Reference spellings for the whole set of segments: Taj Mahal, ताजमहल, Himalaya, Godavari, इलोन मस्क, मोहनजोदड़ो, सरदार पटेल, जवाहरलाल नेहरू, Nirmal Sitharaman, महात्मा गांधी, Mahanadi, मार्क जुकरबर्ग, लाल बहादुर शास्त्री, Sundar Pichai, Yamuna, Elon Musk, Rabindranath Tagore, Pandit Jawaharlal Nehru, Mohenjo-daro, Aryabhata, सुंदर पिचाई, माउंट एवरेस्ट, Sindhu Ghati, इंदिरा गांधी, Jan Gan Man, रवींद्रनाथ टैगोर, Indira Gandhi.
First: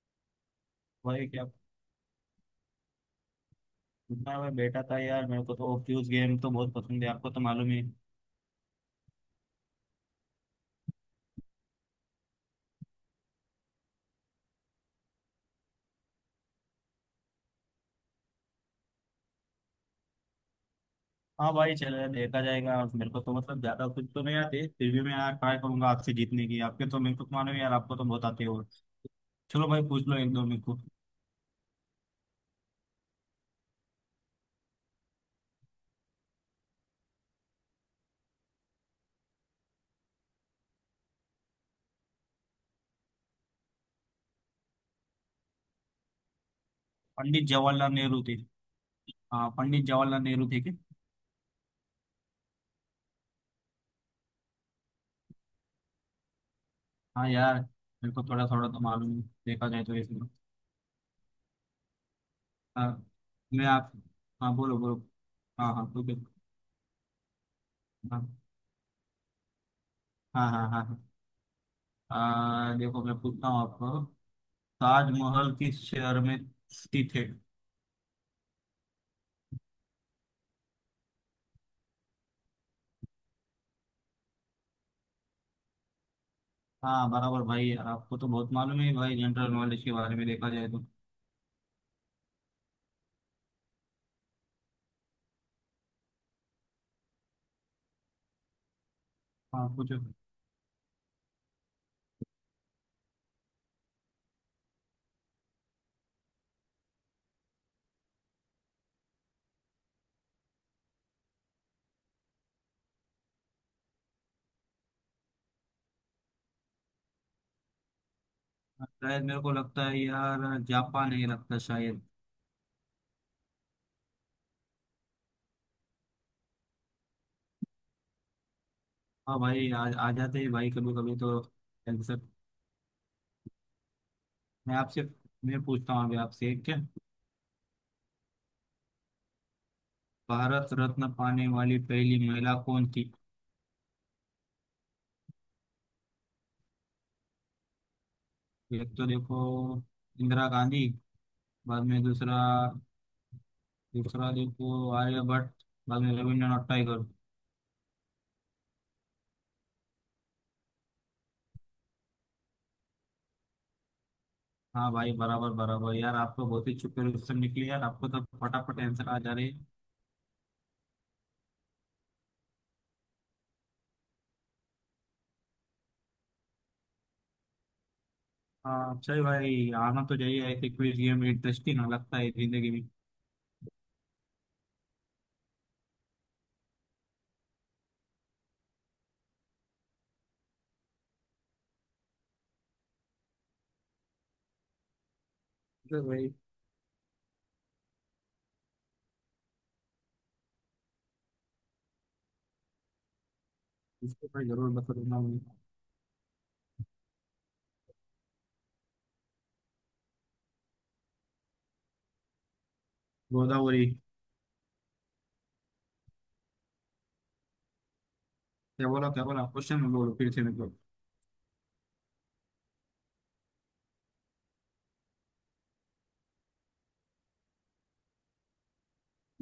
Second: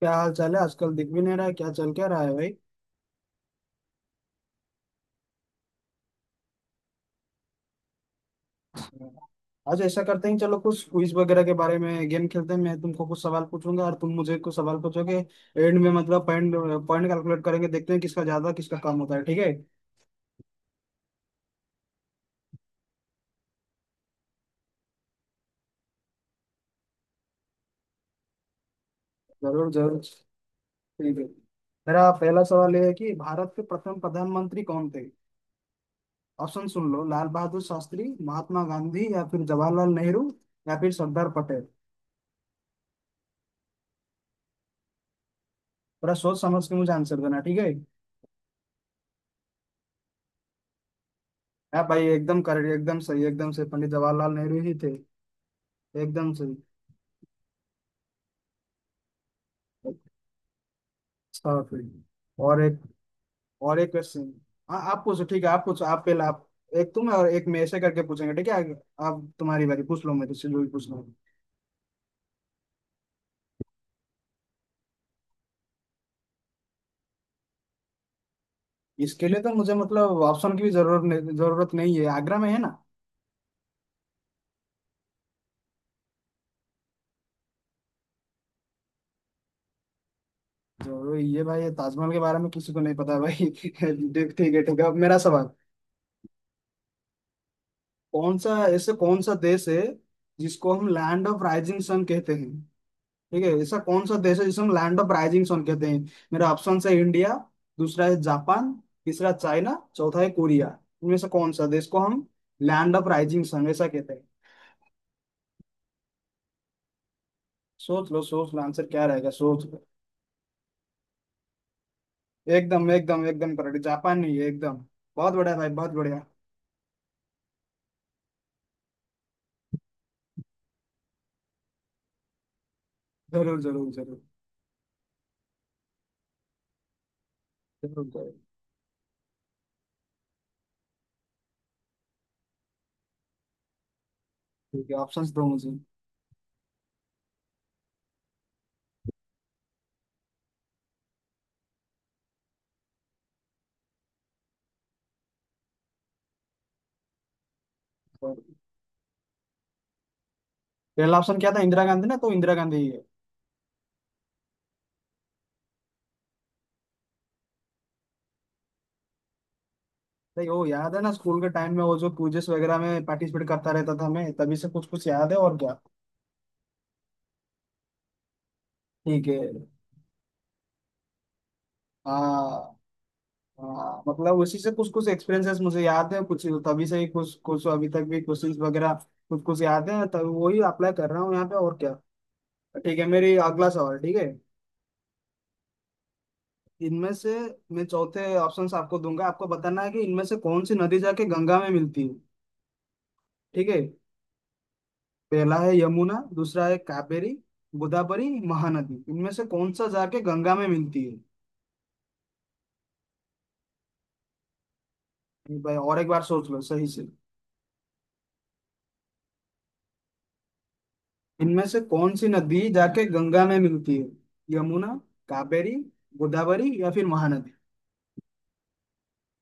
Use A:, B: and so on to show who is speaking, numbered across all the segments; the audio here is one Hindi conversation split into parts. A: क्या हाल चाल है? आजकल दिख भी
B: भाई
A: नहीं
B: क्या
A: रहा है, क्या चल क्या रहा है भाई?
B: इतना मैं बैठा था यार। मेरे को तो फ्यूज गेम तो बहुत पसंद है, आपको तो मालूम है।
A: आज ऐसा करते हैं, चलो कुछ क्विज वगैरह के बारे में गेम खेलते हैं। मैं तुमको कुछ सवाल पूछूंगा और तुम मुझे कुछ सवाल पूछोगे। एंड में मतलब पॉइंट पॉइंट कैलकुलेट करेंगे, देखते हैं किसका ज्यादा किसका कम होता है। ठीक है?
B: हाँ भाई, चलो देखा जाएगा। मेरे को तो मतलब ज्यादा कुछ तो नहीं आते, फिर भी मैं यार ट्राई करूंगा आपसे जीतने की। आपके तो मेरे को तो मालूम है यार, आपको तो बहुत आते हो। चलो
A: जरूर
B: भाई,
A: जरूर।
B: पूछ लो एक दो मेरे को।
A: ठीक है, मेरा पहला सवाल ये है कि भारत के प्रथम प्रधानमंत्री कौन थे? ऑप्शन सुन लो, लाल बहादुर शास्त्री, महात्मा गांधी, या फिर जवाहरलाल नेहरू, या फिर सरदार पटेल। थोड़ा सोच समझ के मुझे आंसर देना,
B: पंडित
A: ठीक है?
B: जवाहरलाल नेहरू थे। हाँ, पंडित जवाहरलाल नेहरू थे क्या।
A: हाँ भाई, एकदम सही, एकदम सही, पंडित जवाहरलाल नेहरू ही थे। एकदम सही।
B: हाँ यार, मेरे को थोड़ा थोड़ा तो मालूम है, देखा जाए तो इसमें।
A: अच्छा फिर, और एक
B: हाँ। मैं
A: और एक
B: आप
A: क्वेश्चन।
B: हाँ बोलो
A: हाँ
B: बोलो।
A: आप पूछो, ठीक है आप
B: हाँ
A: पूछो,
B: हाँ, ठीक है।
A: आप। एक तुम और एक मैं, ऐसे करके पूछेंगे,
B: हाँ
A: ठीक है? आप, तुम्हारी बारी, पूछ लो मेरे से
B: हाँ
A: जो भी
B: हाँ हाँ।
A: पूछ लो।
B: हाँ। देखो मैं पूछता हूँ आपको। ताजमहल किस शहर में स्थित है।
A: इसके लिए तो मुझे मतलब ऑप्शन की भी जरूरत नहीं है, आगरा में है ना।
B: हाँ बराबर भाई, यार आपको तो बहुत मालूम है भाई, जनरल नॉलेज के बारे में देखा जाए तो।
A: जरूर ये भाई, ये ताजमहल के बारे में किसी को नहीं पता है भाई। ठीक ठीक है, ठीक है, अब मेरा सवाल। कौन सा देश
B: हाँ
A: है
B: पूछो।
A: जिसको हम लैंड ऑफ राइजिंग सन कहते हैं? ठीक है, ऐसा कौन सा देश है जिसे हम लैंड ऑफ राइजिंग सन कहते हैं? मेरा ऑप्शन है, इंडिया, दूसरा है जापान, तीसरा चाइना, चौथा है कोरिया। इनमें से कौन सा देश को हम लैंड ऑफ राइजिंग सन ऐसा कहते हैं? सोच लो, सोच लो, आंसर क्या
B: शायद
A: रहेगा
B: मेरे को
A: सोच लो।
B: लगता है यार, जापान है लगता शायद।
A: एकदम एकदम एकदम करेक्ट, जापान नहीं है एकदम। बहुत बढ़िया भाई, बहुत बढ़िया।
B: हाँ भाई, आ जाते हैं भाई कभी कभी तो आंसर।
A: जरूर जरूर जरूर।
B: मैं आपसे मैं पूछता हूँ अभी आपसे एक क्या।
A: जरूर जरूर।
B: भारत रत्न पाने वाली पहली महिला कौन थी।
A: ठीक है, ऑप्शन दो मुझे।
B: एक तो देखो, इंदिरा गांधी, बाद में दूसरा। दूसरा देखो आर्यभट्ट, बाद में रविन्द्रनाथ टैगोर।
A: पहला ऑप्शन क्या था? इंदिरा गांधी ना? तो इंदिरा गांधी ही है।
B: हाँ भाई बराबर बराबर यार, आपको बहुत ही अच्छे क्वेश्चन निकले यार, आपको तो फटाफट आंसर आ जा रहे हैं।
A: नहीं, वो याद है ना, स्कूल के टाइम में वो जो क्विजेस वगैरह में पार्टिसिपेट करता रहता था मैं, तभी से कुछ कुछ याद है, और क्या।
B: हाँ चल
A: ठीक है।
B: भाई, आना तो चाहिए ऐसे क्विज गेम, इंटरेस्टिंग लगता है जिंदगी
A: हाँ।
B: में।
A: हाँ मतलब उसी से कुछ कुछ एक्सपीरियंसेस मुझे याद है कुछ, तभी से ही कुछ कुछ अभी तक भी क्वेश्चंस वगैरह कुछ कुछ याद है, तभी वही अप्लाई कर रहा हूँ यहाँ पे, और क्या। ठीक है, मेरी अगला सवाल, ठीक है।
B: चल भाई।
A: इनमें से, मैं चौथे ऑप्शंस आपको दूंगा, आपको बताना है कि इनमें से कौन सी नदी जाके गंगा में मिलती है, ठीक है?
B: इसको भाई जरूर बताऊंगा मैं।
A: पहला है यमुना, दूसरा है कावेरी, गोदावरी, महानदी। इनमें से कौन सा जाके गंगा में मिलती है?
B: गोदावरी।
A: भाई और एक बार सोच लो सही से।
B: क्या बोला क्वेश्चन में, बोलो फिर से मेरे को।
A: इनमें से कौन सी नदी जाके गंगा में मिलती है? यमुना, कावेरी, गोदावरी, या फिर महानदी?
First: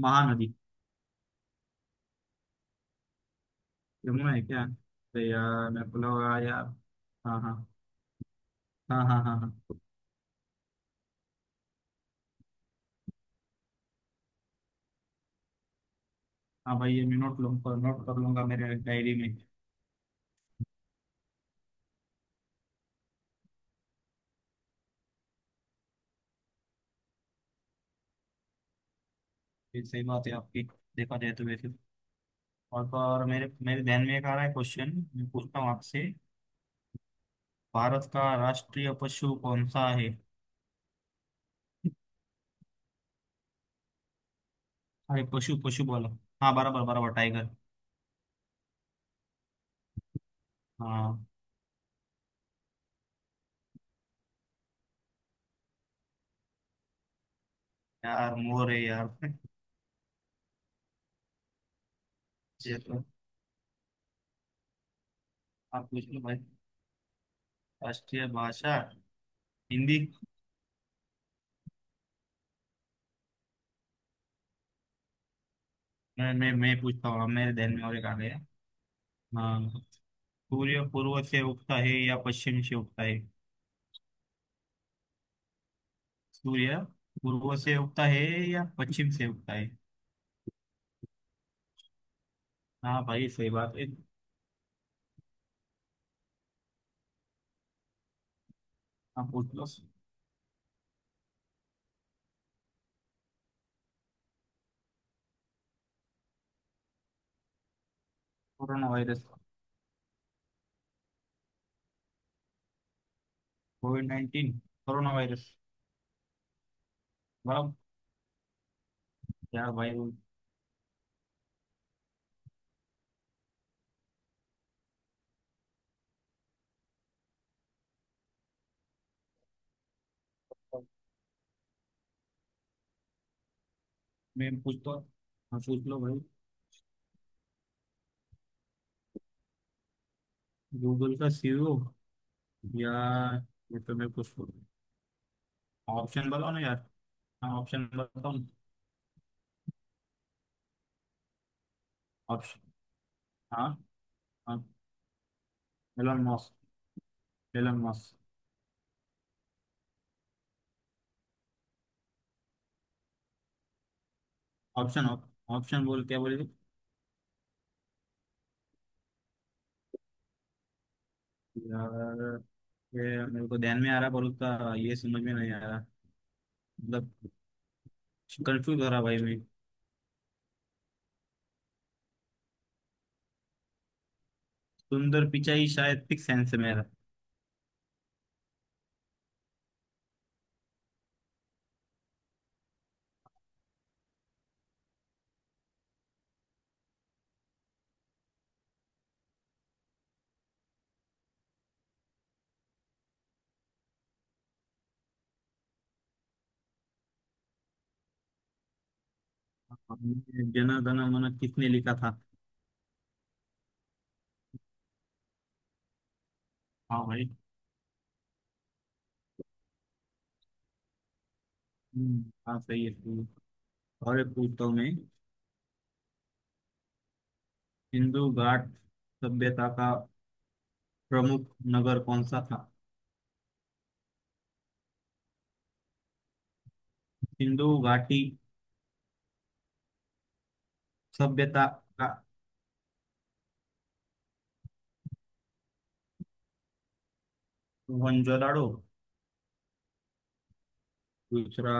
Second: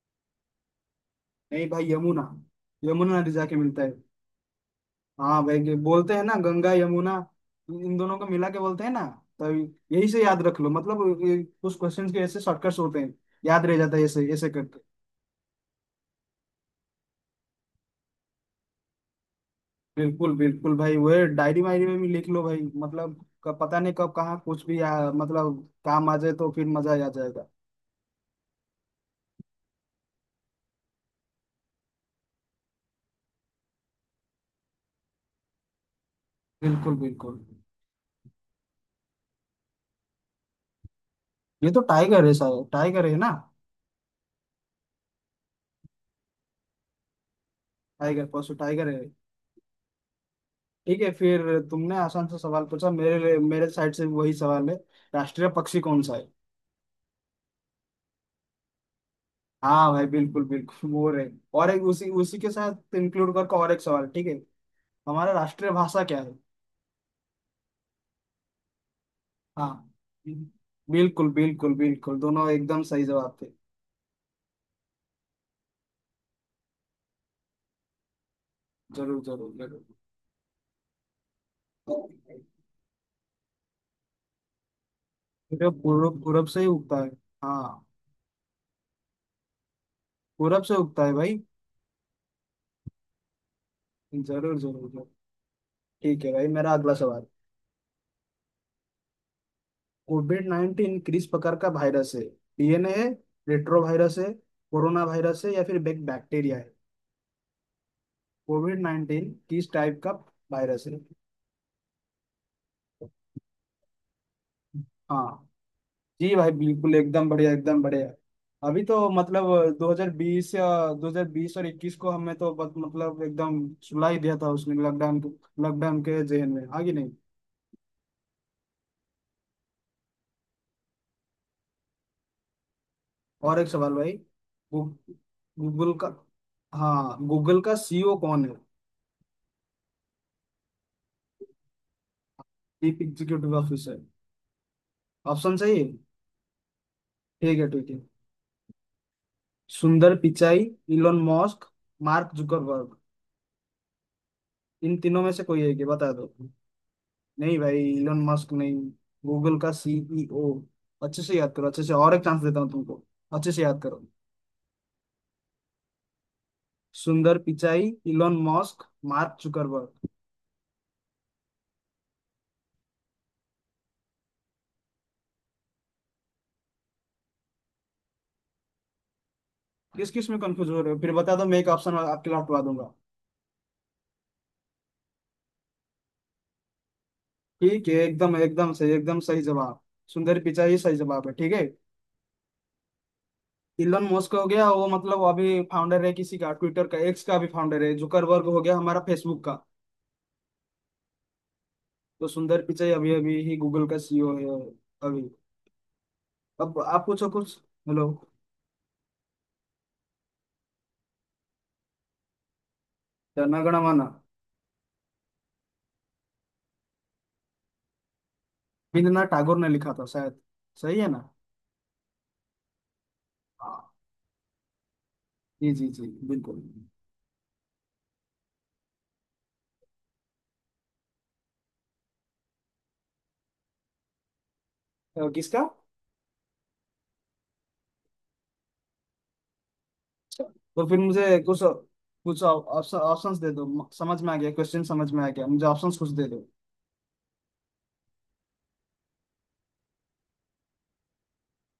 B: महानदी।
A: नहीं भाई, यमुना, यमुना नदी जाके मिलता है।
B: यमुना है क्या, अरे
A: हाँ भाई,
B: यार
A: ये
B: मेरे को
A: बोलते हैं ना
B: लगा यार।
A: गंगा यमुना,
B: हाँ हाँ
A: इन दोनों को मिला के बोलते हैं ना।
B: हाँ हाँ। हाँ
A: तो
B: हाँ।
A: यही से याद रख लो, मतलब ये कुछ क्वेश्चंस के ऐसे शॉर्टकट्स होते हैं, याद रह जाता है ऐसे ऐसे करके।
B: हाँ भाई, ये मैं नोट लूँ, नोट कर लूंगा मेरे डायरी में।
A: बिल्कुल बिल्कुल भाई, वो डायरी वायरी में भी लिख लो भाई। मतलब पता नहीं कब कहाँ कुछ भी मतलब काम आ जाए तो फिर मजा आ जाएगा।
B: ये सही बात है आपकी, देखा जाए तो वैसे तो। और तो और, मेरे मेरे ध्यान में एक आ रहा है क्वेश्चन, मैं पूछता हूँ आपसे।
A: बिल्कुल बिल्कुल।
B: भारत का राष्ट्रीय पशु कौन सा है।
A: ये तो टाइगर है सर, टाइगर है ना?
B: अरे पशु पशु बोलो। हाँ बराबर बराबर, टाइगर।
A: टाइगर, परसों, टाइगर है। ठीक है
B: हाँ
A: फिर, तुमने आसान सा सवाल पूछा, मेरे मेरे साइड से भी वही सवाल है, राष्ट्रीय पक्षी कौन सा है?
B: यार, मोर है यार।
A: हाँ भाई, बिल्कुल बिल्कुल मोर है। और एक, उसी उसी के
B: ये
A: साथ
B: तो
A: इंक्लूड करके और एक सवाल, ठीक है? हमारा राष्ट्रीय
B: आप
A: भाषा
B: पूछ लो
A: क्या है?
B: भाई। राष्ट्रीय भाषा
A: हाँ
B: हिंदी।
A: बिल्कुल बिल्कुल बिल्कुल, दोनों एकदम सही जवाब थे।
B: मैं पूछता हूँ, अब मेरे ध्यान में और एक आ गया।
A: जरूर जरूर
B: हाँ।
A: जरूर।
B: सूर्य पूर्व से उगता है या पश्चिम से उगता है।
A: जो पूर्व पूरब से ही
B: सूर्य
A: उगता है।
B: पूर्व से
A: हाँ
B: उगता है या पश्चिम से उगता है।
A: पूरब से उगता है भाई।
B: हाँ भाई, सही बात है।
A: जरूर जरूर जरूर। ठीक है भाई, मेरा अगला सवाल।
B: आप पूछ लो।
A: कोविड नाइन्टीन किस प्रकार का वायरस है? डीएनए है, रेट्रो वायरस है, कोरोना वायरस है, या फिर बैक्टीरिया है? COVID
B: corona virus.
A: नाइन्टीन किस टाइप का वायरस है?
B: कोविड 19 कोरोना
A: हाँ।
B: वायरस।
A: जी भाई, बिल्कुल एकदम बढ़िया,
B: वाह।
A: एकदम बढ़िया। अभी तो मतलब
B: यार भाई वो-
A: 2020 या 2020 और 21 को हमें तो बस मतलब एकदम सुला ही दिया था उसने। लॉकडाउन, लॉकडाउन के जहन में आगे नहीं। और एक सवाल भाई,
B: मैं पूछ तो। हाँ पूछ
A: गूगल
B: लो
A: का,
B: भाई।
A: हाँ गूगल का सीईओ कौन है?
B: गूगल का सीईओ,
A: चीफ
B: यार
A: एग्जीक्यूटिव
B: ये तो
A: ऑफिसर,
B: मैं कुछ।
A: ऑप्शन सही है?
B: ऑप्शन बताओ ना यार।
A: ठीक
B: हाँ,
A: है
B: ऑप्शन
A: ठीक है।
B: बताओ ना।
A: सुंदर पिचाई, इलोन मस्क, Mark
B: option.
A: Zuckerberg,
B: हाँ हाँ।
A: इन तीनों में से कोई है कि बता
B: एलन
A: दो।
B: मस्क।
A: नहीं भाई,
B: एलन मस्क।
A: इलोन मस्क नहीं। गूगल का सीईओ, अच्छे से याद करो, अच्छे से, और एक चांस देता हूँ तुमको, अच्छे से याद करो।
B: ऑप्शन, ऑप्शन बोल, क्या बोले।
A: सुंदर पिचाई, इलोन मस्क, मार्क जुकरबर्ग।
B: यार, ये मेरे को ध्यान में आ रहा पर उसका ये समझ में नहीं आ रहा, मतलब कंफ्यूज हो रहा भाई मैं।
A: किस किस में कंफ्यूज हो रहे हो, फिर बता दो, मैं एक ऑप्शन आपके लौटवा दूंगा।
B: सुंदर पिचाई शायद, फिक्स आंसर मेरा।
A: ठीक है, एकदम एकदम सही, एकदम सही जवाब। सुंदर पिचाई सही जवाब है, ठीक है? इलोन मस्क हो गया वो मतलब अभी फाउंडर है किसी का, ट्विटर का, एक्स का भी फाउंडर है। जुकरबर्ग हो गया हमारा फेसबुक का। तो सुंदर पिचाई अभी अभी ही गूगल का सीईओ है अभी। अब आप पूछो कुछ। हेलो।
B: जन गण मन किसने लिखा था।
A: जनगण मन
B: हाँ भाई।
A: रवींद्रनाथ टैगोर ने लिखा था शायद, सही है ना?
B: हाँ सही है सही है।
A: हाँ।
B: और एक पूछता हूँ मैं।
A: जी जी जी बिल्कुल।
B: सिंधु घाट सभ्यता का प्रमुख नगर कौन सा था।
A: किसका?
B: सिंधु घाटी
A: तो फिर मुझे कुछ
B: सभ्यता का।
A: कुछ ऑप्शंस दे दो। समझ में आ गया क्वेश्चन, समझ में आ गया, मुझे ऑप्शंस कुछ दे दो।
B: मोहनजोदाड़ो, दूसरा।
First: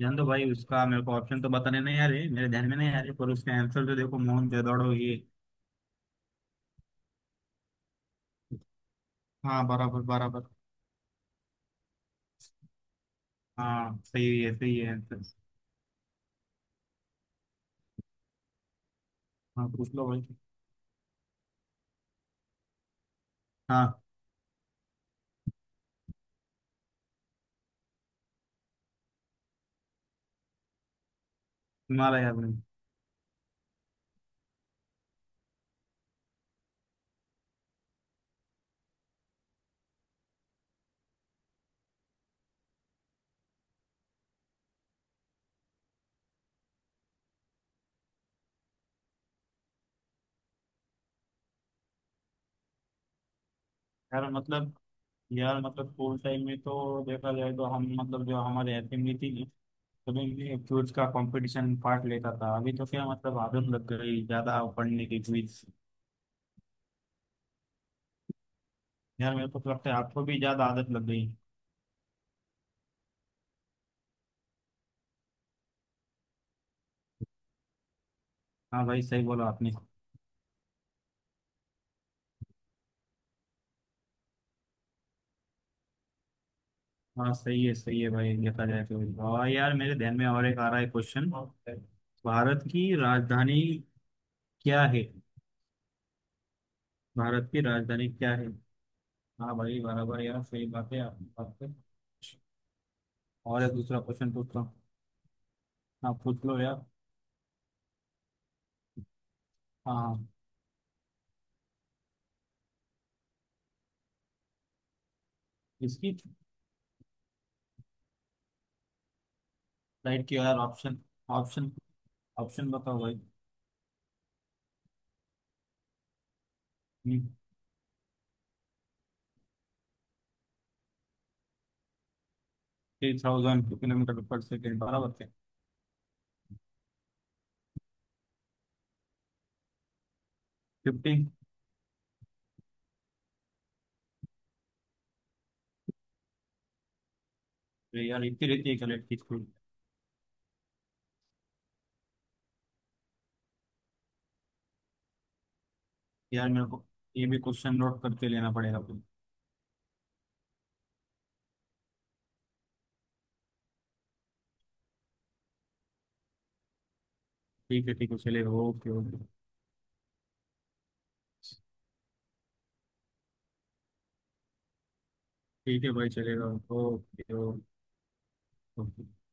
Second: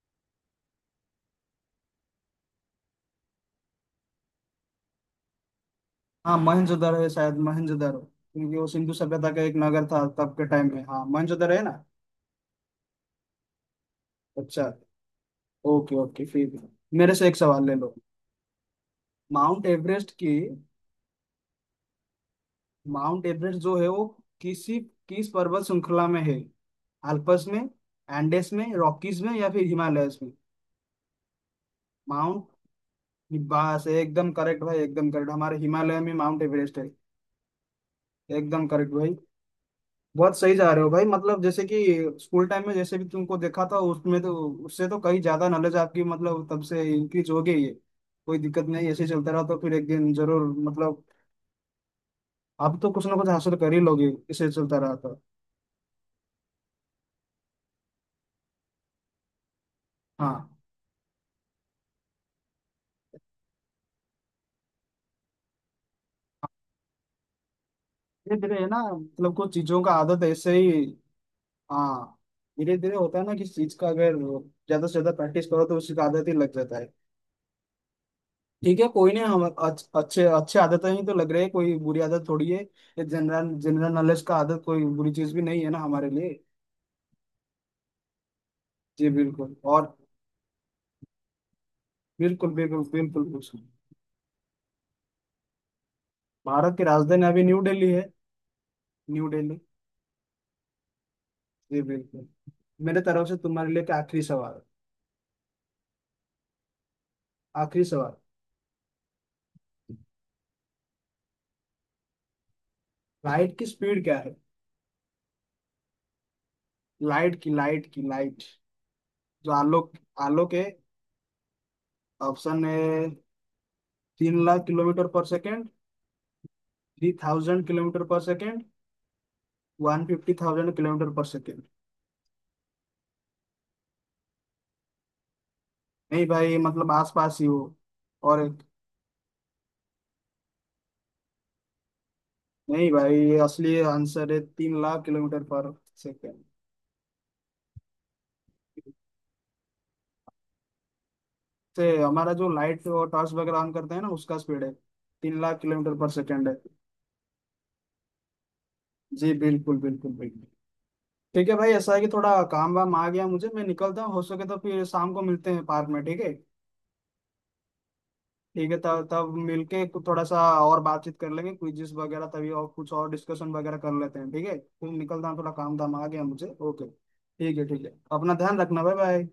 B: जान दो भाई, उसका मेरे को ऑप्शन तो बताने नहीं आ रहे, मेरे ध्यान में नहीं आ रहे, पर उसका आंसर तो देखो मोहनजोदाड़ो ये।
A: हाँ मोहनजोदड़ो है शायद, मोहनजोदड़ो, क्योंकि वो सिंधु सभ्यता का एक
B: हाँ
A: नगर
B: बराबर
A: था तब के
B: बराबर।
A: टाइम में। हाँ मोहनजोदड़ो है ना।
B: हाँ
A: अच्छा।
B: सही है आंसर।
A: ओके ओके फिर, मेरे से एक सवाल ले लो। माउंट
B: हाँ पूछ लो
A: एवरेस्ट
B: भाई।
A: की, माउंट एवरेस्ट जो है
B: हाँ।
A: वो किसी किस पर्वत श्रृंखला में है? अल्पस में, एंडेस में, रॉकीज में, या फिर हिमालयस में?
B: हिमालय
A: माउंट,
B: आपने।
A: बस एकदम करेक्ट भाई, एकदम करेक्ट, हमारे हिमालय में माउंट एवरेस्ट है। एकदम करेक्ट भाई। बहुत सही जा रहे हो भाई, मतलब जैसे कि स्कूल टाइम में जैसे भी तुमको देखा था उसमें, तो उससे तो कहीं ज्यादा नॉलेज आपकी, मतलब तब से इंक्रीज हो गई है। कोई दिक्कत नहीं, ऐसे ही चलता रहा तो फिर एक दिन जरूर, मतलब आप तो कुछ ना कुछ हासिल कर ही लोगे,
B: यार
A: इसे
B: मतलब।
A: चलता रहा तो।
B: यार मतलब स्कूल टाइम में तो देखा जाए तो हम मतलब जो हमारे असेंबली थी, सभी
A: हाँ।
B: में क्विज का कंपटीशन पार्ट लेता था। अभी तो क्या मतलब आदत लग गई ज्यादा पढ़ने की क्विज।
A: धीरे धीरे है ना, मतलब
B: यार मेरे
A: कुछ
B: को तो
A: चीजों का
B: लगता है
A: आदत
B: आपको भी
A: ऐसे
B: ज्यादा
A: ही।
B: आदत लग गई।
A: हाँ धीरे धीरे होता है ना किसी चीज का, अगर ज्यादा से ज्यादा प्रैक्टिस करो तो उसकी आदत ही लग जाता है। ठीक
B: हाँ
A: है,
B: भाई,
A: कोई
B: सही
A: नहीं,
B: बोला आपने।
A: अच्छे अच्छे आदतें ही तो लग रहे हैं, कोई बुरी आदत थोड़ी है। ये जनरल जनरल नॉलेज का आदत कोई बुरी चीज भी नहीं है ना हमारे लिए।
B: हाँ सही है भाई, देखा जाए
A: जी
B: तो। और
A: बिल्कुल,
B: यार,
A: और
B: मेरे ध्यान में और एक आ रहा है क्वेश्चन।
A: बिल्कुल
B: भारत
A: बिल्कुल
B: की
A: बिल्कुल
B: राजधानी
A: बिल्कुल।
B: क्या है।
A: भारत की राजधानी अभी
B: भारत
A: न्यू
B: की
A: दिल्ली है।
B: राजधानी क्या है।
A: न्यू
B: हाँ
A: दिल्ली।
B: भाई बराबर, यार सही बात है आपकी बात पे।
A: जी बिल्कुल। मेरे तरफ से
B: और
A: तुम्हारे
B: एक
A: लिए एक
B: दूसरा
A: आखिरी
B: क्वेश्चन
A: सवाल,
B: पूछता हूँ। आप पूछ लो यार।
A: आखिरी सवाल,
B: हाँ।
A: लाइट की स्पीड क्या है?
B: इसकी।
A: लाइट, जो आलोक
B: फ्लाइट की
A: आलोक
B: यार,
A: है।
B: Option, option.
A: ऑप्शन
B: ऑप्शन बताओ
A: है,
B: भाई।
A: 3 lakh kilometre per second, 3000 kilometre per second, 1,50,000 kilometre per second.
B: 3000 kilometre per second बराबर थे।
A: नहीं भाई, मतलब आसपास ही हो। और एक-
B: 50।
A: नहीं भाई, ये असली आंसर है, 3 लाख किलोमीटर पर सेकेंड।
B: यार इतनी रहती है फ्लाइट की स्पीड।
A: से हमारा जो लाइट और टॉर्च वगैरह ऑन करते हैं ना, उसका स्पीड है 3 लाख किलोमीटर पर सेकेंड
B: यार
A: है।
B: मेरे को ये भी क्वेश्चन नोट करते लेना पड़ेगा फिर।
A: जी बिल्कुल बिल्कुल बिल्कुल। ठीक है भाई, ऐसा है कि थोड़ा काम वाम आ गया मुझे, मैं निकलता हूँ, हो सके तो फिर शाम को मिलते हैं पार्क में, ठीक है?
B: ठीक है ठीक है, चलेगा,
A: ठीक है
B: ओके
A: तब
B: ओके।
A: तब मिलके थोड़ा सा और बातचीत कर लेंगे, क्विज़ वगैरह तभी, और कुछ और डिस्कशन वगैरह कर लेते हैं, ठीक है? फिर निकलता हूँ, थोड़ा काम
B: ठीक है
A: धाम आ
B: भाई
A: गया
B: चलेगा।
A: मुझे, ओके।
B: ओके
A: ठीक है ठीक है, अपना ध्यान रखना,
B: ओके।
A: Bye bye.